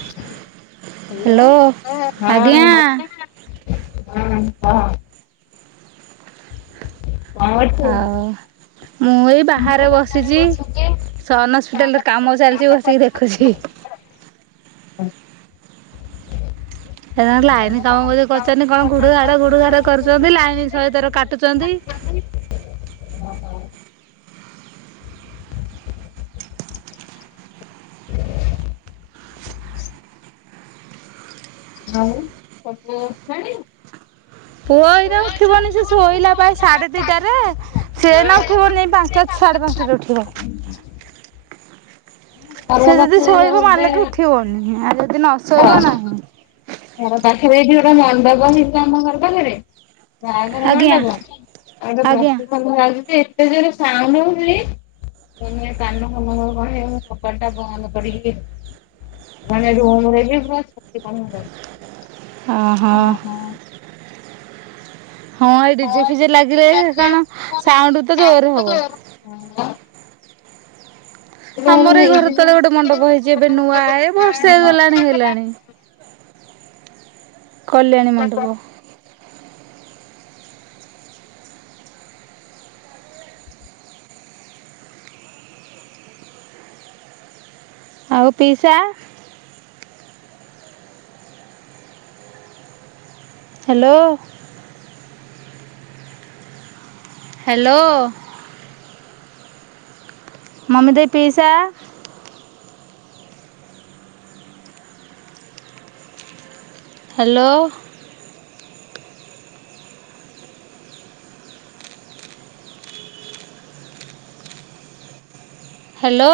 Hello hello. ହଁ ଆଜ୍ଞା। [unintelligible] ହଁ କହ? କଣ କରୁଛୁ? ହଁ ମୁଏଇ ବାହାରେ ବସିଚି। ସନ୍ ହସ୍ପିଟାଲରେ କାମ ଚାଲିଚି ବସିକି ଦେଖୁଛି। ସେରା ଲାଇନ୍ କାମ ବୋଧେ କରୁଚନ୍ତି କଣ ଘୁଡ଼ୁଘାଡ଼ ଘୁଡ଼ୁଘାଡ଼ କରୁଚନ୍ତି ଲାଇନ୍ ଶହେଥର କାଟୁଚନ୍ତି। ଆଉ ତୋପୁଅ ଉଠିଲାଣି? ପୁଅ ଏଇନା ଉଠିବନି ସେଶୋଇଲାପା ସାଢେ ଦିଟାରେ ସେଏଇନା ଉଠିବନି ଯାଇ ପାଞ୍ଚଟା ସାଢ଼େ ପାଞ୍ଚଟାରେ ଉଠିବ। ପାଖରେ ସେଯଦି ଗୋଟେ ଶୋଇବ ହଁ ମାଲେକେ ଉଠିବନି ଆଉ ଯଦି ନଶୋଇବ ନାହିଁ। ଘର ପାଖେରେ ଏଠି ଗୋଟେ ମଣ୍ଡପ ହେଇଚିତ ଆମ ଘର ପାଖରେ ବାହାଘର ଆଜ୍ଞା ମଣ୍ଡପ ତାଙ୍କ ଆଜ୍ଞା ପ୍ରସେସନ ଯାଉଚିଯେ ଏତେ ଜୋରେ ସାଉଣ୍ଡ ହଉଚି ମାନେ କାନ ଫାନ ମୋର କଣ ହେଇଗଲା କବାଟ ବନ୍ଦକରିକି ମାନେ ରୁମ୍ ରେବି ପୁରା ଛାତି କଣ ହେଇଯାଉଚି। ଅଁ ହଁ। ହଁ ଏଇ ଡିଜେ ଫିଜେ ଲାଗିଲେକି ସେକଣ ସାଉଣ୍ଡତ ଜୋରେ ହବ। ହଁ। ଆମର ଏଇ ଘର ହେଇଯିବ ତଳେ ଗୋଟେ ମଣ୍ଡପ ହେଇଚି ଏବେ ନୂଆ, ଏବର୍ଷେ ହେଇଗଲାଣି ହେଲାଣି। କଲ୍ୟାଣୀ ମଣ୍ଡପ। ଆଉ ପିଇସା? ହାଲୋ। ହାଲୋ। ମମି ଦେଇ ପିଇସା? ହାଲୋ। ହାଲୋ।